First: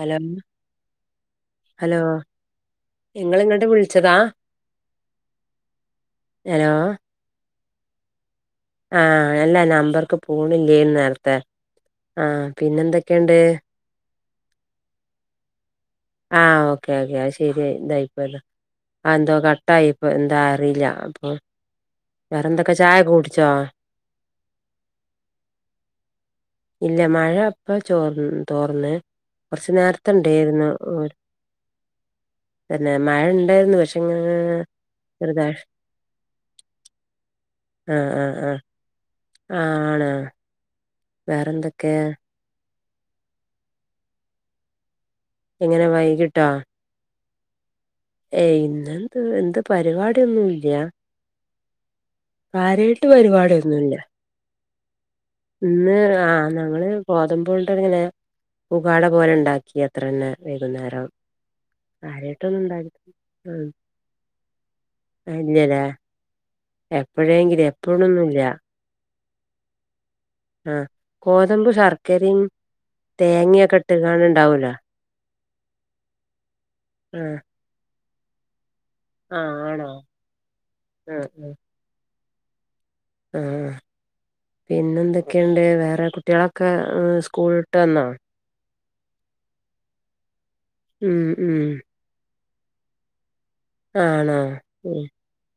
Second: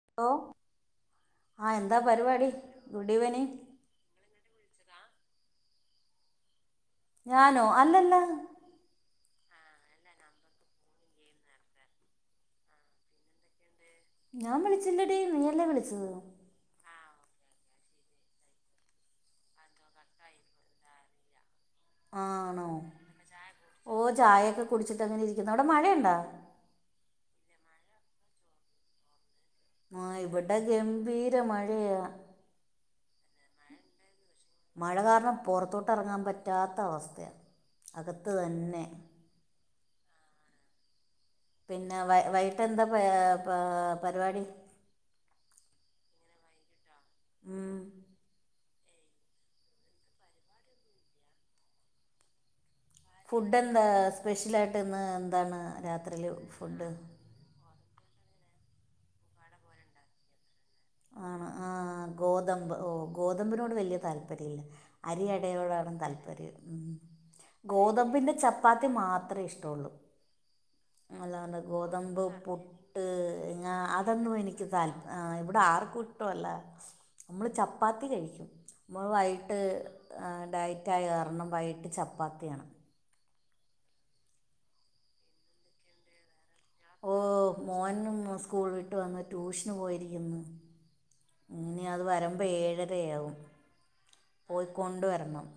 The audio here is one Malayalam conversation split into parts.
ഹലോ ആ ഹലോ എന്താ പരിപാടി ഗുഡ് ഈവനിങ് ഇങ്ങള്ങ്ങെട്ട് വിശച്ചെതാ ഹലോ? ഞാനോ അല്ലല്ല ആഹ് അല്ലാ നമ്പർക്ക് പോണില്ലേനി നേരത്തെ ആ പിന്നെന്തെക്കെണ്ട്? ഞാം വിളിച്ചില്ലെടീ നീയല്ലേ വിളിച്ചെത്? ആഹ് ഓക്കേ ഓക്കേ അഹ്ശെരിയ് ഇതായിപ്പോയതാ അഹ് ന്തോ കട്ടായിപ്പൊ എന്താ അറീല്ല അപ്പൊ വേറെന്തെക്ക ചായൊക്കെ കുട്ച്ചോ? ഓഹ് ചായയൊക്കെ കുടിച്ചിട്ടങ്ങനെ യിരിക്കുന്നു അവ്ടെ മഴയുണ്ടോ? ഇല്ല മഴ ഇപ്പൊ ചോർന്ന് തോർന്ന് കൊർച്ച് ആ ഇവിടെ നേര്ത്തെണ്ടേയിരുന്നു ഗംഭീര മഴയാ തന്നെ മഴെണ്ടായിരുന്നു പക്ഷെങ്ങനെങ്ങനെ മഴ കാരണം പൊറത്തോട്ടെറങ്ങാൻ പറ്റാത്ത അവസ്ഥയാ ആഹ് അകത്ത് ആഹ് തന്നെ ആഹ് ആണോ? വേറെന്തൊക്കെ പിന്നെ വൈയിട്ടെന്താ പാ പരിവാടി? എങ്ങനെ വൈകിട്ടോ? ഉം ഏയ് ഇന്നെന്ത് എന്ത് പരിപാടിയൊന്നുല്ല്യ കാര്യായിട്ട് ഫുഡ് എന്താ പരിപാടിയൊന്നുല്ല്യ സ്പെഷ്യലായിട്ട് ഇന്ന് എന്താണ്? ഇന്ന് ആ് രാത്രിയിൽ ഞങ്ങള് ഫുഡ് ഗോതമ്പോണ്ട്ങ്ങനെ പുകാട പോലെണ്ടാക്കി അത്രന്നെ വൈകുന്നേരം ആഹ് ആ കാര്യായിട്ടൊന്നും ഗോതമ്പ് ഉണ്ടാക്കി ഓ ഉം ഗോതമ്പിനോട് വെല്യ താല്പര്യല്ല ഇല്ലല്ലേ അരിയടയോടാണ് താല്പര്യം മ് എപ്പോഴെങ്കിലും ഗോതമ്പിൻ്റെ എപ്പോഴൊന്നുല്ല ചപ്പ ത്തി മാത്രേ ഇഷ്ടൊള്ളു ആഹ് അല്ലാണ്ട് ഗോതമ്പ്, ശർക്കരയും പുട്ട്, ങ്ങാ തേങ്ങയൊക്കെ ഇട്ട്കാണ്ട് അതൊന്നും എനിക്ക് ഇണ്ടാവൂലോ താല്പ ആ് ഇവടെ ആർക്കുശ്ടവല്ലാ ആഹ് നമ്മള് ചപ്പാത്തി കഴിക്കും നമ്മള് ആഹ് വൈട്ട് ആണോ ഡയറ്റായ ആഹ് കാരണം വൈകിട്ട് ചപ്പാത്തിയാണ് ആഹ് പിന്നെന്തൊക്കെണ്ട് വേറെ കുട്ടിയളൊക്കെ സ്കൂൾട്ട് വന്നോ? ആഹ് സ്കൂൾ വിട്ട് വന്ന് ടൂഷന് പോയിരിക്ക്ന്ന് ഉം ഉം ഇനി അത് വരമ്പോ ഏഴരയാവും ആണോ പോയി ഉം കൊണ്ടുവരണം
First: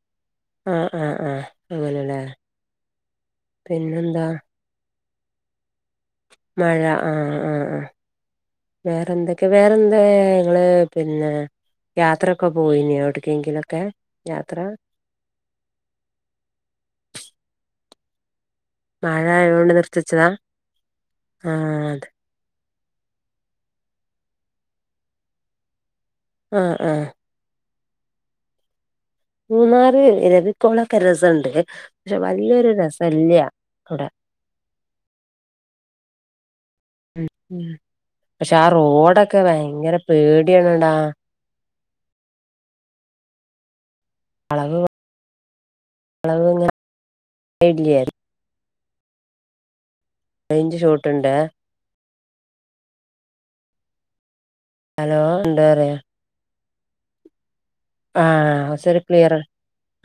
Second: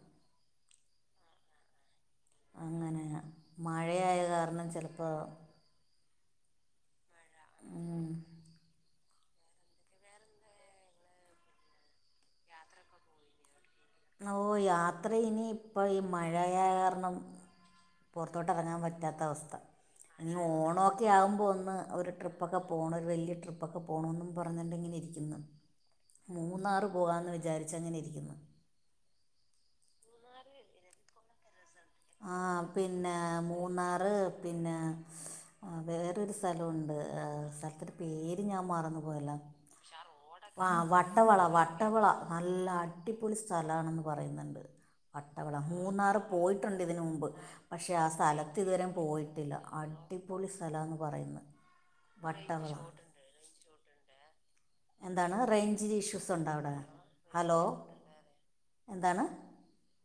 ആ ആ ആ അങ്ങനെലേ? അങ്ങനെയാ മഴയായ കാരണം ചെലപ്പോ മഴ ആഹ് ആഹ് ആ വേറെന്തെ ക്കെ വേറെ എന്താ ഇങ്ങള് പിന്നെ യാത്രൊക്കെ പോയിനിയൊ ഒട്ക്കേങ്കിലൊക്കെ? ഓ യാത്രയിനിയിപ്പൊ ഈ മഴയായ കാരണം പൊറത്തോട്ടെറങ്ങാൻ പറ്റ ത്ത മഴ അവസ്ഥ ആയോണ്ട് നിർത്തിച്ചതാ ഇനി ഓണോക്കെയാകുമ്പോ ഒന്ന് ആഹ് അതെ ഒരു ട്രിപ്പ് പ്പൊക്കെ പോണം ഒരു വല്ല്യ ട്രിപ്പൊക്കെ പോണോന്നും പറഞോണ്ട്ങ്ങനെ ഇരിക്ക്ന്ന് ആഹ് മൂന്നാറ് ആഹ് പോവാന്ന് വിചാരിച്ചങ്ങനെയിരിക്ക്ന്നു മൂന്നാറ് ഇരവിക്കൊളൊക്കെ രസെണ്ട് പക്ഷെ ആ വല്ല്യയൊരു രസെല്ല്യ ഔടെ പിന്നേ വേറൊരു സ്ഥലവൊണ്ട് ഉം ഏഹ് ഉം സ്ഥലത്തിന്റെ പേര് പക്ഷെ ഞാ ആ മറന്ന് പോയല്ലോ റോഡൊക്കെ ഭയങ്കര ആഹാ പേടിയാണെടാ വട്ടവള വട്ട വള നല്ല അടിപൊളി സ്ഥലാണെന്ന് പറയ്ന്ന്ണ്ട് വളവ് വട്ടവള മൂന്നാ [unintelligible] ഇതിന് മുമ്പ്. പക്ഷെ ഇല്ലേ ആ സ്ഥലത്ത് ഇതുവരെ പോയിട്ടില്ല. അടി പൊളി റേഞ്ച് സ്ഥലാന്ന് ഷോട്ടുണ്ട് പറയുന്ന്, വട്ടവള. ഹലോ എന്താണ് എന്താ റേഞ്ച് പറയാ ന് ഇഷ്യൂസ് ണ്ടോ അവിടെ? ഹലോ. ആഹ് ശരി എന്താണ് ക്ലിയറ്.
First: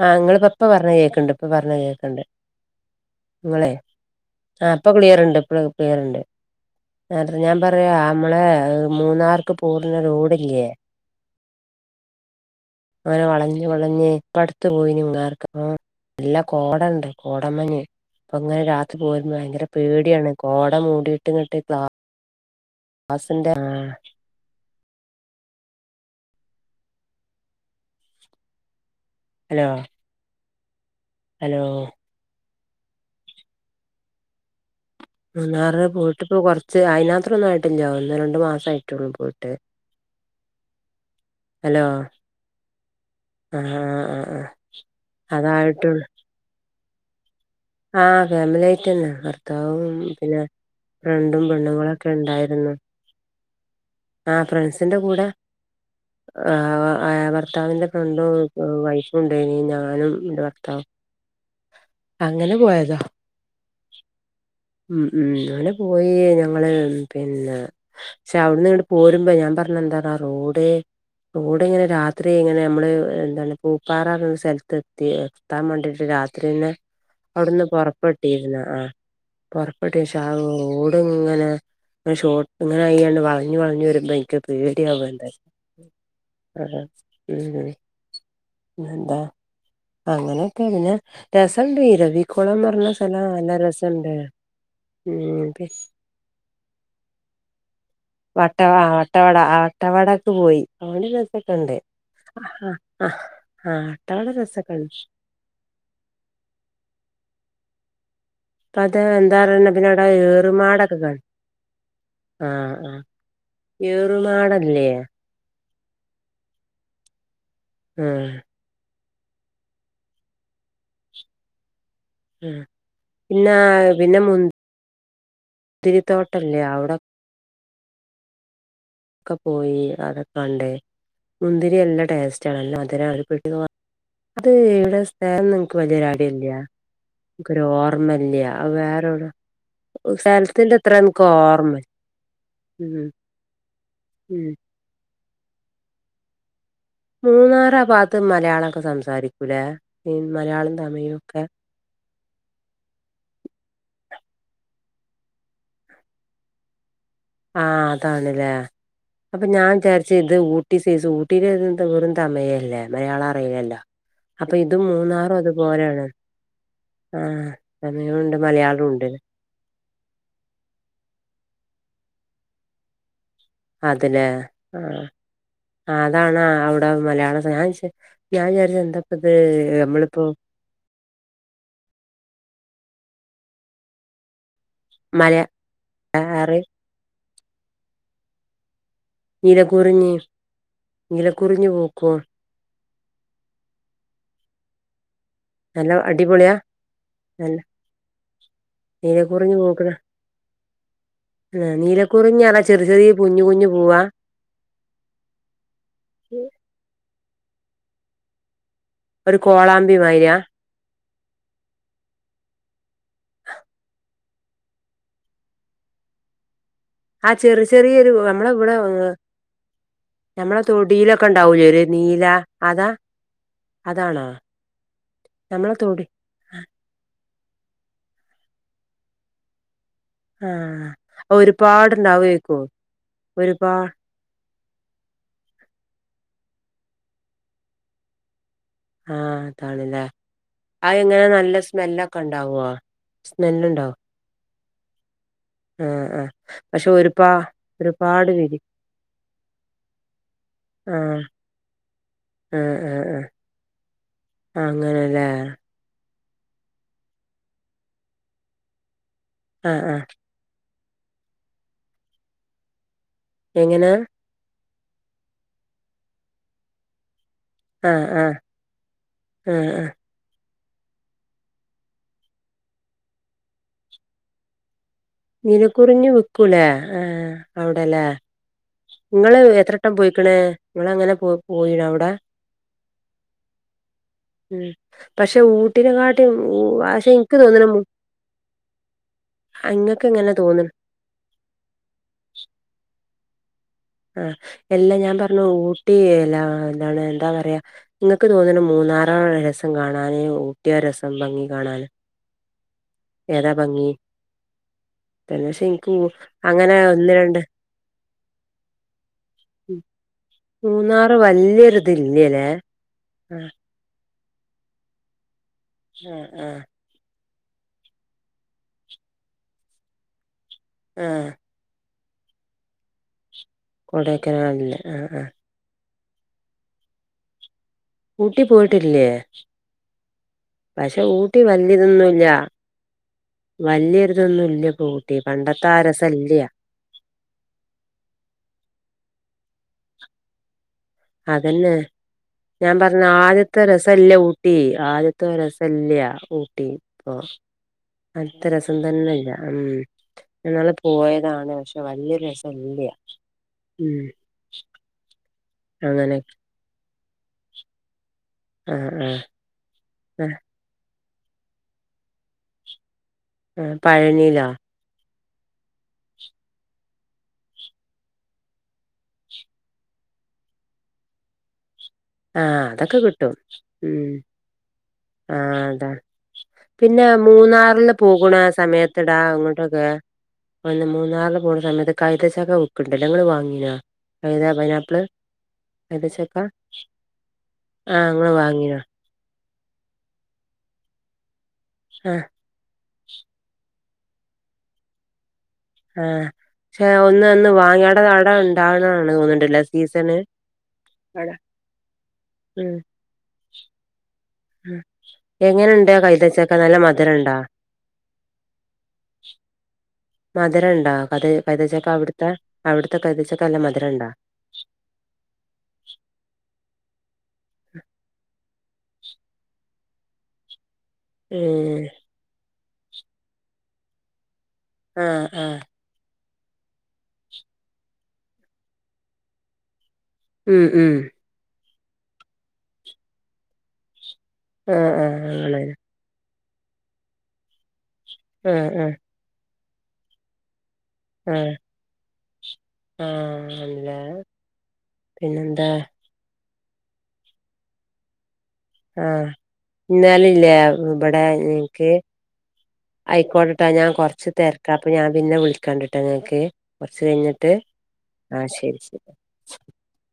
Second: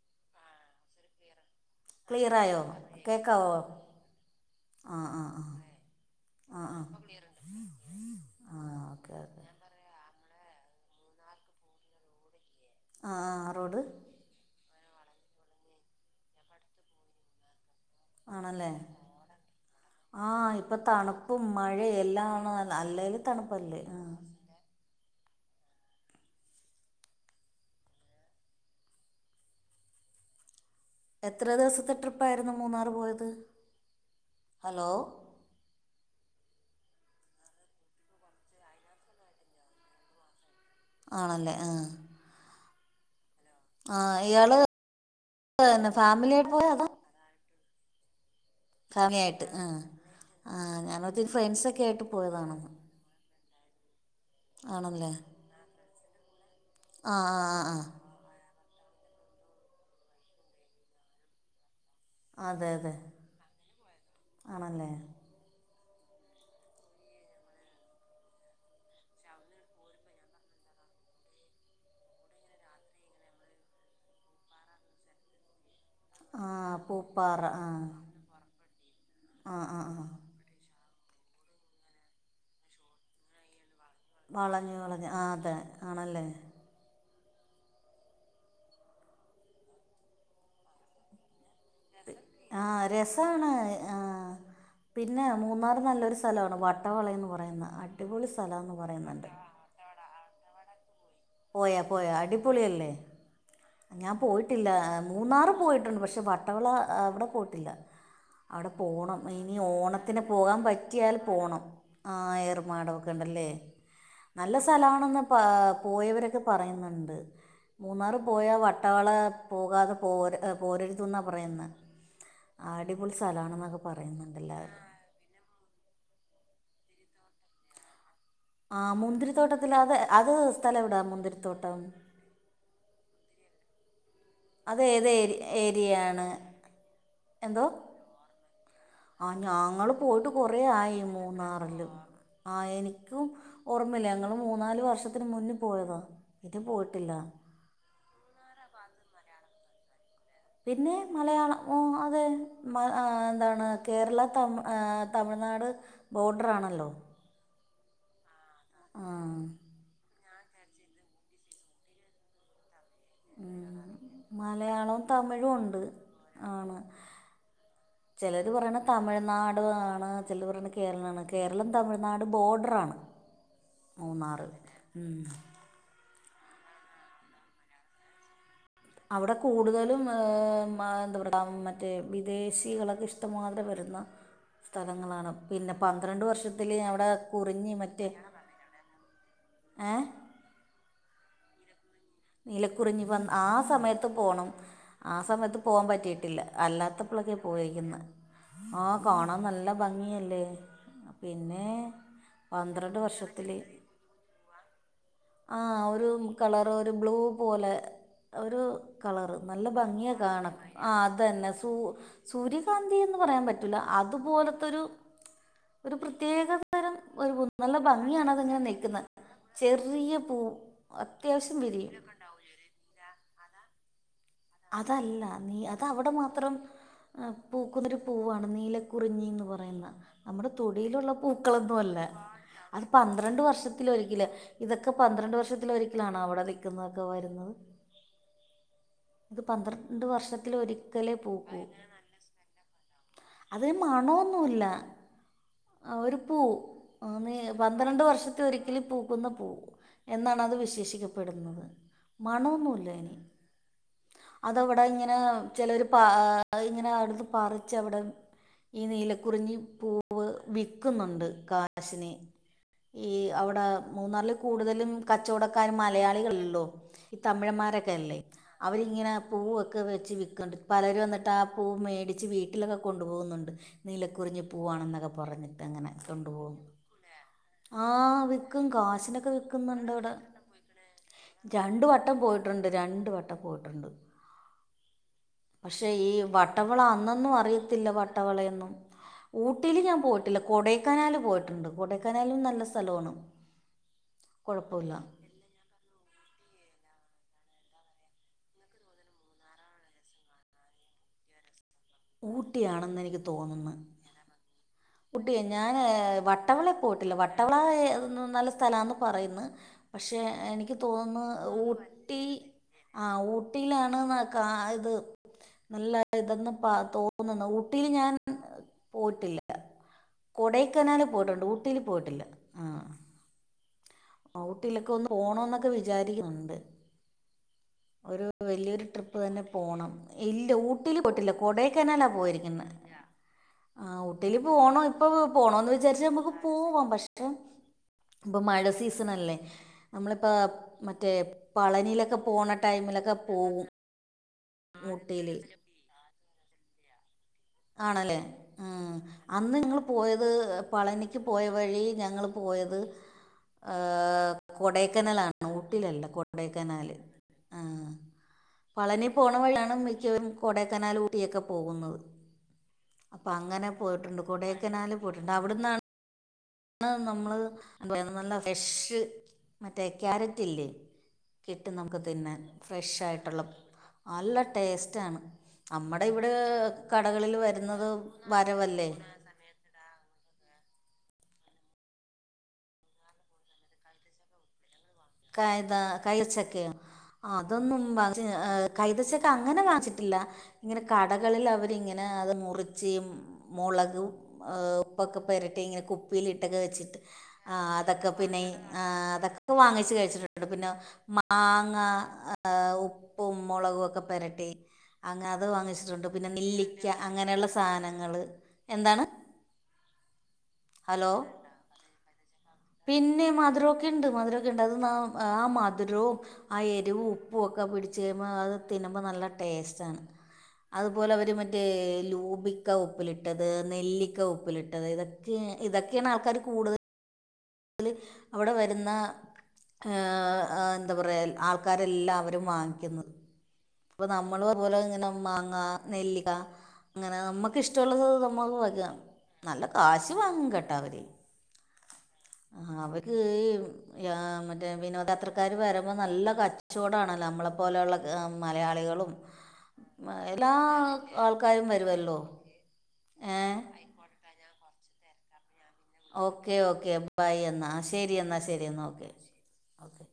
ആ ഇങ്ങളിപ്പോ പറഞ്ഞ കേൾക്ക്ണ്ട്. ഇപ്പ പറഞ്ഞ കേൾക്ക ക്കണ്ട്. ക്ലിയർ ആയോ ഇങ്ങളെ കേൾക്കാമോ ആ ഇപ്പൊ ആഹ് ക്ലിയറ്ണ്ട്, ആഹ് ഇപ്പോ ക്ലിയർ ണ്ട്. ആഹ് ആഹ് ആഹ് ഞാൻ പറ ആ മള ആഹ് ഓക്കെ ഓക്കെ മൂന്നാർക്ക് പോകണ റോഡില്ലേ? അങ്ങനെ ആഹ് ആഹ് വളഞ്ഞ്, റോഡ് വളഞ്ഞ് ഇപ്പട് ത്ത് [unintelligible] നല്ല കോട ഉണ്ട്, കോടമഞ്ഞ്. അപ്പ അങ്ങനെ ആണല്ലേ രാത്രി പോരുമ്പോ ഭയങ്കര പേടിയാണ്. ആഹ് കോട ഇപ്പൊ മൂടിയിട്ട് തണുപ്പും മറ്റേ ക്ലാസ്സ്‌, മഴയും എല്ലാമാണ് അല്ലേലും സിന്റെ തണുപ്പല്ലേ ആഹ് ഹലോ എത്ര ഹലോ ദിവസത്തെ ട്രിപ്പായിരുന്നു മൂന്നാറ് പോയത്? ഹലോ. മൂന്നാറിനു പോയിട്ടിപ്പൊ കൊറച്ച് അതിനാത്രം ഒന്നും ആയിട്ടില്ല. ഒന്ന് രണ്ടു മാസം ആയിട്ടുള്ളൂ പോയിട്ട്. [inaudible] ആണല്ലേ ആഹ്. ഹലോ ആ ആ ആ ആഹ് ആ ഇയാള് [unintelligible] അതായിട്ടുള്ളൂ ഫാമിലി ആയിട്ട് അതോ, ആഹ് ഫാമിലി ആയി ഫാമിലി [unintelligible] ആയിട്ട് ആഹ് ഭർത്താവും പിന്നെ ആഹ് ഞാനോർത്ത് ഫ്രണ്ടും, ഫ്രണ്ട്സൊക്കെ ആയിട്ട് പെണ്ണുങ്ങളൊക്കെ പോയതാണെന്ന് ഉണ്ടായിരുന്നു. ആ ഫ്രണ്ട്സിന്റെ ആണല്ലേ കൂടെ, ആഹ് ആ ആഹ് ആഹ് ആഹ് ഭർത്താവിന്റെ ആഹ് ഫ്രണ്ട് ന്റെ വൈഫും ഉണ്ടായിനി, ഞാനും എന്റെ ഭർത്താവും. അങ്ങനെ അതെ പോയതാ. അതെ ആണല്ലേ ഉം ഉം അങ്ങനെ. പോയി ഞങ്ങള് പിന്നെ, [unintelligible] അവിടുന്ന് പോരും വഴി, ഞാൻ പറഞ്ഞ എന്താ ആ റോഡ് റോഡ് ഇങ്ങനെ രാത്രി ഇങ്ങനെ നമ്മള് എന്താണ് പൂപ്പാറാ സ്ഥലത്ത് എ ത്താൻ വേണ്ടിട്ട് രാത്രി ആ ന്നെ പൂപ്പാറ അവിടുന്ന് ആ പൊറപ്പെട്ടിരുന്നു. ആ ആ ആ പൊറപെട്ട് ഷാ ആ റോഡ് ഇങ്ങനെ ഷോർട്ട് ങ്ങായിങ്ങാണ്ട് വളഞ്ഞ് വളഞ് വരും. [unintelligible] വളഞ്ഞ് വളഞ്ഞ് ആ പേടിയാവണ്ടായി. അതെ ആണല്ലേ ആഹ് ആ ഉം ഉം പിന്നന്താ അങ്ങനൊക്കെ അങ്ങനെ, രസ ഇണ്ട്, ഇരവികുളം ആ പറഞ്ഞ സ്ഥലം രസമാണ് നല്ല രസം ഉണ്ട്. പിന്നെ ഉം പി മൂന്നാർ നല്ലൊരു സ്ഥലമാണ് വട്ടവളയ എന്ന് പറയുന്ന. അ വട്ട ആ വട്ടവട ആ വട്ടവടക്ക് പോയി. അവിടെ പോയാ, പോയാ അടിപൊളിയല്ലേ. ആ ഞാൻ വട്ടവട പോയിട്ടില്ല, രസൊക്കെണ്ട് മൂന്നാറ് പോയിട്ടുണ്ട്. പക്ഷെ വട്ടവള അവിടെ പോയിട്ടില്ല. അവിടെ ഇപ്പ അത് പോണം. എന്താ ഇനി പറയ പിന്നെ അവിടെ ഓണത്തിന് പോകാൻ ഏറുമാടൊക്കെ പറ്റിയാൽ കാണും പോണം. ആഹ് ആ ആ ഏർമാടം ഒക്കെ ഇണ്ടല്ലേ. നല്ല ഏറുമാടല്ലേ ആ സ്ഥലാണന്ന്, പാ പോയവരൊക്കെ പറയുന്നുണ്ട്. മൂന്നാറ് വട്ടവള പോകാതെ പോര പോരരുത് എന്നാ പറയുന്നെ. ആ അടിപൊളി പിന്നെ സ്ഥലമാണെന്നൊക്കെ പറയുന്നുണ്ട് എല്ലാരും. [unintelligible] തോട്ടല്ലേ അവിടെ, ആ മുന്തി ഒക്കെ പോയി അതൊക്ക കണ്ടേ. മുന്തിരി മുന്തിരിത്തോട്ടം നല്ലാ ടേസ്റ്റാ നല്ല മധുരാ [unintelligible] അത് ഏടെ ഏത് ഏരി സ്ഥലം നിങ്ങക്ക് വല്യ ഏരിയയാണ് ഐട്യ ഇല്ല. എനക്ക്‌ ഒരു എന്തോ ഓർമല്ല്യ. ആഹ് വേറെ ഒരു ആ ഞങ്ങൾ പോയിട്ട് സ്ഥലത്തിന്റെ ഇത്ര എനക്ക് ഓർമ ആഹ് എനിക്കും ഓർമ ഇല്ല. ഞങ്ങള് ഉം മൂന്നാല് വർഷത്തിന് മുന്നെ പോയതാ. ഇത് പോയിട്ടില്ല. മൂന്നാറ് ആ ഭാഗത്ത് മലയാളമൊക്കെ സംസാരിക്കൂലേ. മലയാളം പിന്നെ തമിഴും ഒക്കേ. മലയാളം ഓ അതെ ഏ എന്താണ് കേരള തമ തമിഴ്നാട് ബോർഡർ ആണല്ലോ. ആഹ് അതാണല്ലേ. ആ അപ്പൊ ഞാൻ വിചാരിച്ചു എനി അത് ഊട്ടി സൈസ് ഊട്ടിയില് വെറും തമയല്ലേ മലയാളം ഉം. അറിയില്ലല്ലോ അപ്പൊ ഇത് മലയാളവും മൂന്നാറും തമിഴും ഉണ്ട് അതുപോലെയാണ് ആണ് ആഹ് തമിഴുണ്ട് ചിലത് പറയണ് മലയാളവും ഉണ്ട് തമിഴ്നാട് ആണ് ചിലര് പറയണ് കേരളമാണ് കേരളം തമിഴ്നാട് ബോർഡർ ആണ് അതല്ലേ മൂന്നാറ് ആഹ് ഉം അതാണ് അവിടെ മലയാളംഞാൻ ഞാൻ വിചാരിച്ച എന്താ അവിടെ കൂടുതലും ഹ് മാ എന്താ പറയാ മറ്റേ വിദേശികളൊക്കെ ഇഷ്ടംമാതിരി വരുന്ന സ്ഥലങ്ങളാണ് മല പിന്നെ പന്ത്രണ്ട് ആറ് വർഷത്തില് അവടെ കുറിഞ്ഞി മറ്റേ നീല ഏ കുറിഞ്ഞി നീല കുറിഞ്ഞി പൂക്കും നീലക്കുറിഞ്ഞി വൻ ആ സമയത്ത് പോണം ആ സമയത്ത് പോവാൻ നല്ല പറ്റിയിട്ടില്ല അടിപൊളിയാ അല്ലാത്തപ്പൊളൊക്കെ നല്ല പോയിരിക്കുന്ന ആഹ് കാണാൻ നീലക്കുറിഞ്ഞി നല്ല ഭംഗിയല്ലേ. പിന്നെ ആഹ് നീലക്കുറിഞ്ഞി ആണ ചെറിയ പന്ത്രണ്ട് ചെറിയ കുഞ്ഞു കുഞ്ഞു പൂവാ ആഹ് ഒരു ഉം കളറ് ഒരു ബ്ലൂ പോലെ ഒരു കളറ് ഒരു നല്ല കോളാമ്പി ഭംഗിയ മാതിരിയാ കാണാൻ ആഹ് അതെന്നെ സൂ സൂര്യകാന്തി എന്ന് പറയാൻ പറ്റൂല അതുപോലത്തൊരു ഒരു പ്രത്യേക തരം ആ ഒരു ചെറിയ നല്ല ചെറിയൊരു നമ്മളെ ഭംഗിയാണത്ങ്ങനെ ഇവിടെ നിക്കുന്നെ ഏ, ചെറിയ പൂ അത്യാവശ്യം ഒര് ര് വിരിയും നീലാ അതാ അതാണോ അതല്ല നീ നമ്മളെ തൊടി അതവടെ മാത് ത്രം പൂക്കുന്നൊരു പൂവാണ് നീല കുറിഞ്ഞിന്ന് പറയുന്ന ആ നമ്മടെ തൊടിയിലുള്ള പൂക്കളൊന്നും അല്ല ഒരുപാടുണ്ടാവേക്കും അത് പന്ത്രണ്ട് ഒരുപാ വർഷത്തിലൊരിക്കല് ഇതൊക്കെ പന്ത്രണ്ട് വർഷത്തിലൊരിക്കലാണോ അവടെ നിക്കുന്നതൊക്കെ വരുന്നത് ആ ഇത് പന്ത്രണ്ട് അതാണല്ലേ അത് വർഷത്തിലൊരിക്കലെ എങ്ങനെ നല്ല പൂക്കൂ സ്മെല്ലൊക്കെ ഉണ്ടാവോ അത് സ്മെല്ലുണ്ടാവും മണൊന്നുല്ല ആ ആഹ് ഒരു ആ പൂ പക്ഷെ ഒരുപാ നീ പന്ത്രണ്ട് ഒരുപാട് വർഷത്തി വിരി ഒരിക്കല് പൂക്കുന്ന പൂ എന്നാണത് ആ വിശേഷിക്കപ്പെടുന്നത് ആ മണൊന്നുല്ല ആ അയ്ന് ആ ആ, അതവടെ ഇങ്ങനെ അങ്ങനല്ലേ ചിലോര് പ ഇങ്ങനെ അവിടുന്ന് പറിച്ചവ്ട്ന്ന് ഈ നീലക്കുറിഞ്ഞി ആ ആ പൂവ് വിക്കുന്നുണ്ട് കാശിന് ഈ അവ്ടാ എങ്ങനെ മൂന്നാറില് കൂടുതലും കച്ചോടക്കാർ മലയാളികളുള്ളൂ ഈ തമിഴമ്മാര് ആ ക്കല്ലേ ആ അവരിങ്ങനെ ആ പൂവൊക്കെ ആ വെച്ച് വിക്കണ്ട് പലരും വന്നിട്ടാ ആ പൂ മേടിച്ച് വീട്ടിലൊക്കെ കൊണ്ടുപോകുന്നുണ്ട് നീലകുറിഞ്ഞി പൂവാണെന്നൊക്കെ പറഞ്ഞിട്ട് അങ്ങനെ നീലക്കുറിഞ്ഞി കൊണ്ടുപോവും വിക്കൂലേ? ആഹ് അവടെല്ലേ? ആഹ് വി ക്കും കാശിനൊക്കെ ഇങ്ങള് എത്രട്ടം വിക്കുന്നുണ്ടവിടെ പോയിക്ക്ണ്? ഇങ്ങളങ്ങനെ പോ പോയിണോ രണ്ട് അവടെ? വട്ടം പോയിട്ടുണ്ട് രണ്ട് വട്ടം പോയിട്ടുണ്ട് ഉം പക്ഷെ ഈ ഊട്ടിനെക്കാട്ടിം ഊ വട്ടവള പക്ഷെ അന്നൊന്നും ഇൻക്ക് തോന്ന്ണ് മു അറിയത്തില്ല വട്ടവളയൊന്നും ഊട്ടില് ഞാ ക്ക്ങ്ങനെ തോന്നി കനാല് പോയിട്ടുണ്ട് കൊടൈക്കനാലും നല്ല സ്ഥലോണ് ആഹ് എല്ലാം ഞാൻ പറഞ്ഞു ഊട്ടി എല്ലാം എന്താണ് എന്താ പറയാ ഇങ്ങക്ക് തോന്നണ് മൂന്നാറാ രസം കാണാന് ഊട്ടിയ രസം ഭംഗി കാണാന് ഊട്ടിയാണെന്നെനിക്ക് ഏതാ തോന്നുന്ന് ഭംഗി? ഊട്ടിയ പിന്നെ പക്ഷെ ഞാന് ഇൻക്ക് ഊ വട്ടവളെ അങ്ങനെ ഒന്ന് പോയിട്ടില്ല രണ്ട് വട്ടവള നല്ല സ്ഥലാന്ന് പറയുന്ന് ഉം പക്ഷെ എനിക്ക് മൂന്നാറ് തോന്ന്ന്ന് ഊട്ടി വല്ല്യൊരിതില്ല്യലേ? ആഹ് ഊട്ടിയിലാണ് ന ആ ഇത് നല്ല ആഹ് ഇതന്ന് ആഹ് പ തോ ന്നുന്നു ഊട്ടില് ഞാൻ പോയിട്ടില്ല കൊടൈക്കനാല് ആഹ് പോയിട്ടുണ്ട് ഊട്ടില് പോയിട്ടില്ല ആഹ് കൊടൈക്കനാലില് ഊട്ടിലൊക്കെ ഒന്ന് ആഹ് ആഹ് പോണന്നൊക്കെ വിചാരിക്കുന്നുണ്ട് [inaudible] ഒരു വലിയൊരു പോയിട്ടില്ലേ? ട്രിപ്പ് തന്നെ പോണം ഇല്ല ഊട്ടില് പക്ഷെ പോയിട്ടില്ല ഊട്ടി കൊടൈക്കനാലാ വല്യതൊന്നുല്ല പോയിരിക്കുന്നേ. ആ ഊട്ടില് വല്യൊരിതൊന്നുല്ല പോണോ ഇപ്പൊ ഊട്ടി പണ്ടത്തെ പോണോന്ന് ആ വിചാരിച്ച നമ്മുക്ക് രസല്ല്യ പൂവാം പക്ഷെ ഇപ്പൊ ഇപ്പൊ മഴ സീസണല്ലേ നമ്മളിപ്പോ മറ്റേ അതന്നെ പളനിയിലൊക്കെ പോണ ടൈമിലൊക്കെ പോവും. ഇപ്പല്ലേ ഊട്ടി ആദ്യത്തെ ഊട്ടിയില് രസല്ല്യാ ഊട്ടി ഇപ്പൊ ആണല്ലേ ആദ്യത്തെ രസം ഉം തന്നെല്ല അന്ന് ഉം ഞങ്ങൾ പോയത് ഇന്നാള് പളനിക്ക് പോയ പോയതാണ് പക്ഷെ വല്ല്യ ര സല്ല്യ. ആഹ് കൊടൈക്കനലാണ്, ഊട്ടിലല്ല, അങ്ങനെ കൊടക്കനാല് ആഹ് ആഹ് പളനി ആഹ് [unintelligible] വഴിയാണ് മിക്കവരും ആഹ് കൊടക്കനാല് ഊട്ടിയൊക്കെ പോകുന്നത്. അപ്പൊ അങ്ങനെ ആഹ് പോയിട്ടുണ്ട് പഴനിയിലോ കൊടൈക്കനാല് പോയിട്ടുണ്ട്, അവിടന്നാണ് നമ്മള് നല്ല ഫ്രഷ് മറ്റേ ക്യാരറ്റ് ഇല്ലേ? കിട്ടും നമുക്കത് പിന്നെ ആഹ് അതൊക്കെ കിട്ടും ഫ്രഷായിട്ടുള്ള ഉം നല്ല ടേസ്റ്റാണ് ആഹ് അതാണ് നമ്മടെ ഇവടെ പിന്നെ മൂന്നാറില് പോകുണ സമയത്തെടാ അങ്ങോട്ടൊക്കെ ഒന്ന് മൂന്നാറില് പോണ സമയത്ത് കൈതച്ചക്ക വിക്കുന്നുണ്ടല്ലോ നിങ്ങള് വാങ്ങിനോ കൈത പൈനാപ്പിള് കൈത കൈതച്ചക്ക കൈതച്ചക്കയൊ അതൊന്നും ആഹ് വാങ്ങിച്ച് ഇങ്ങള് വാങ്ങീനോ കൈതച്ച ക്ക് അങ്ങനെ വാങ്ങിച്ചിട്ടില്ല, ഇങ്ങനെ കടകളില് അവരിങ്ങനെ ആഹ് അത് മുറി ഇഞ്ചിയും മുളകും ഉപ്പക്കെ പുരട്ടി ഇങ്ങനെ ആഹ് കുപ്പിലിട്ടൊക്കെ പക്ഷെ വെച്ചിട്ട് ഒന്ന് അന്ന് ആഹ് വാങ്ങി അവടെ അതൊക്കെ അവടെ പിന്നെ ആഹ് ഇണ്ടാവ്ണാണ് അതൊക്കെ തോന്ന്ണ്ട്ല്ലേ വാങ്ങി ച്ച് സീസണ് കഴിച്ചിട്ടുണ്ട്, പിന്ന മാങ്ങ ഉം ആഹ് ഉപ്പും മൊളകും ഒക്കെ പെരട്ടി ഉം അങ്ങനെ അത് എങ്ങനെണ്ട് ആ വാങ്ങിച്ചിട്ടുണ്ട്, പിന്നെ കൈതച്ചക്ക നല്ല നെല്ലിക്ക മധുരണ്ടോ അങ്ങനെയുള്ള സാധനങ്ങള് എന്താണ്? മധുരൊണ്ടാ? ഹലോ അത് കൈതച്ചക്ക അവിടുത്തെ അവിടുത്തെ പിന്നെ കൈതച്ചക്ക നല്ല മധുരമൊക്കെ മധുരൊണ്ടോ? [unintelligible] ആ മധുരവും ആ എരിവും ഉപ്പും ഒക്കെ പിടിച്ച് കഴിയുമ്പോ അത് തിന്നുമ്പോ നല്ല ടേസ്റ്റാണ്, അതുപോലെ അവര് മറ്റേ ഏഹ് ലൂബി ക്കാ ഉപ്പിലിട്ടത്, നെല്ലിക്ക ഉപ്പിലിട്ടത് ആഹ് ഇതൊക്കെ ആഹ് ഇതൊക്കെയാണ് ആൾക്കാര് കൂടുത തല് അവിടെ വരുന്ന ആഹ് ഉം ഉം എന്താ പറയാ ആൾ ക്കാരെല്ലാവരും വാങ്ങിക്കുന്നത്, ഇപ്പ നമ്മളും അതുപോലെ ആഹ് ഇങ്ങനെ ആഹ് മാങ്ങ, അങ്ങനെ നെല്ലിക അങ്ങനെ നമ്മുക്കിഷ്ടമുള്ളത് നമ്മക് ആഹ് വാക്കാം. ആഹ് നല്ല കാശ് വാങ്ങും കേട്ടോ അവര് ഉം ആഹ് അവർക്ക് ആണ്ല്ലേ മറ്റേ വിനോദത്രക്കാര് പിന്നെന്താ വരുമ്പോ നല്ല കച് ചോടാണല്ലോ? നമ്മളെ പോലെയുള്ള മലയാളികളും ആ, എന്നാലില്ലേ എല്ലാ ഇവടെ ആൾക്കാരും എനിക്ക് വരുമല്ലോ ഏ ആയിക്കോട്ടേട്ടാ ഞാൻ കൊറച്ച് തെര ക്കാ, അപ്പൊ ഞാ പിന്നെ വിളിക് ഓക്കേ ഓക്കേ ബൈ എന്നാ ശരി എന്നാ ശരി എന്നാ ഓക്കെ ഓക്കെ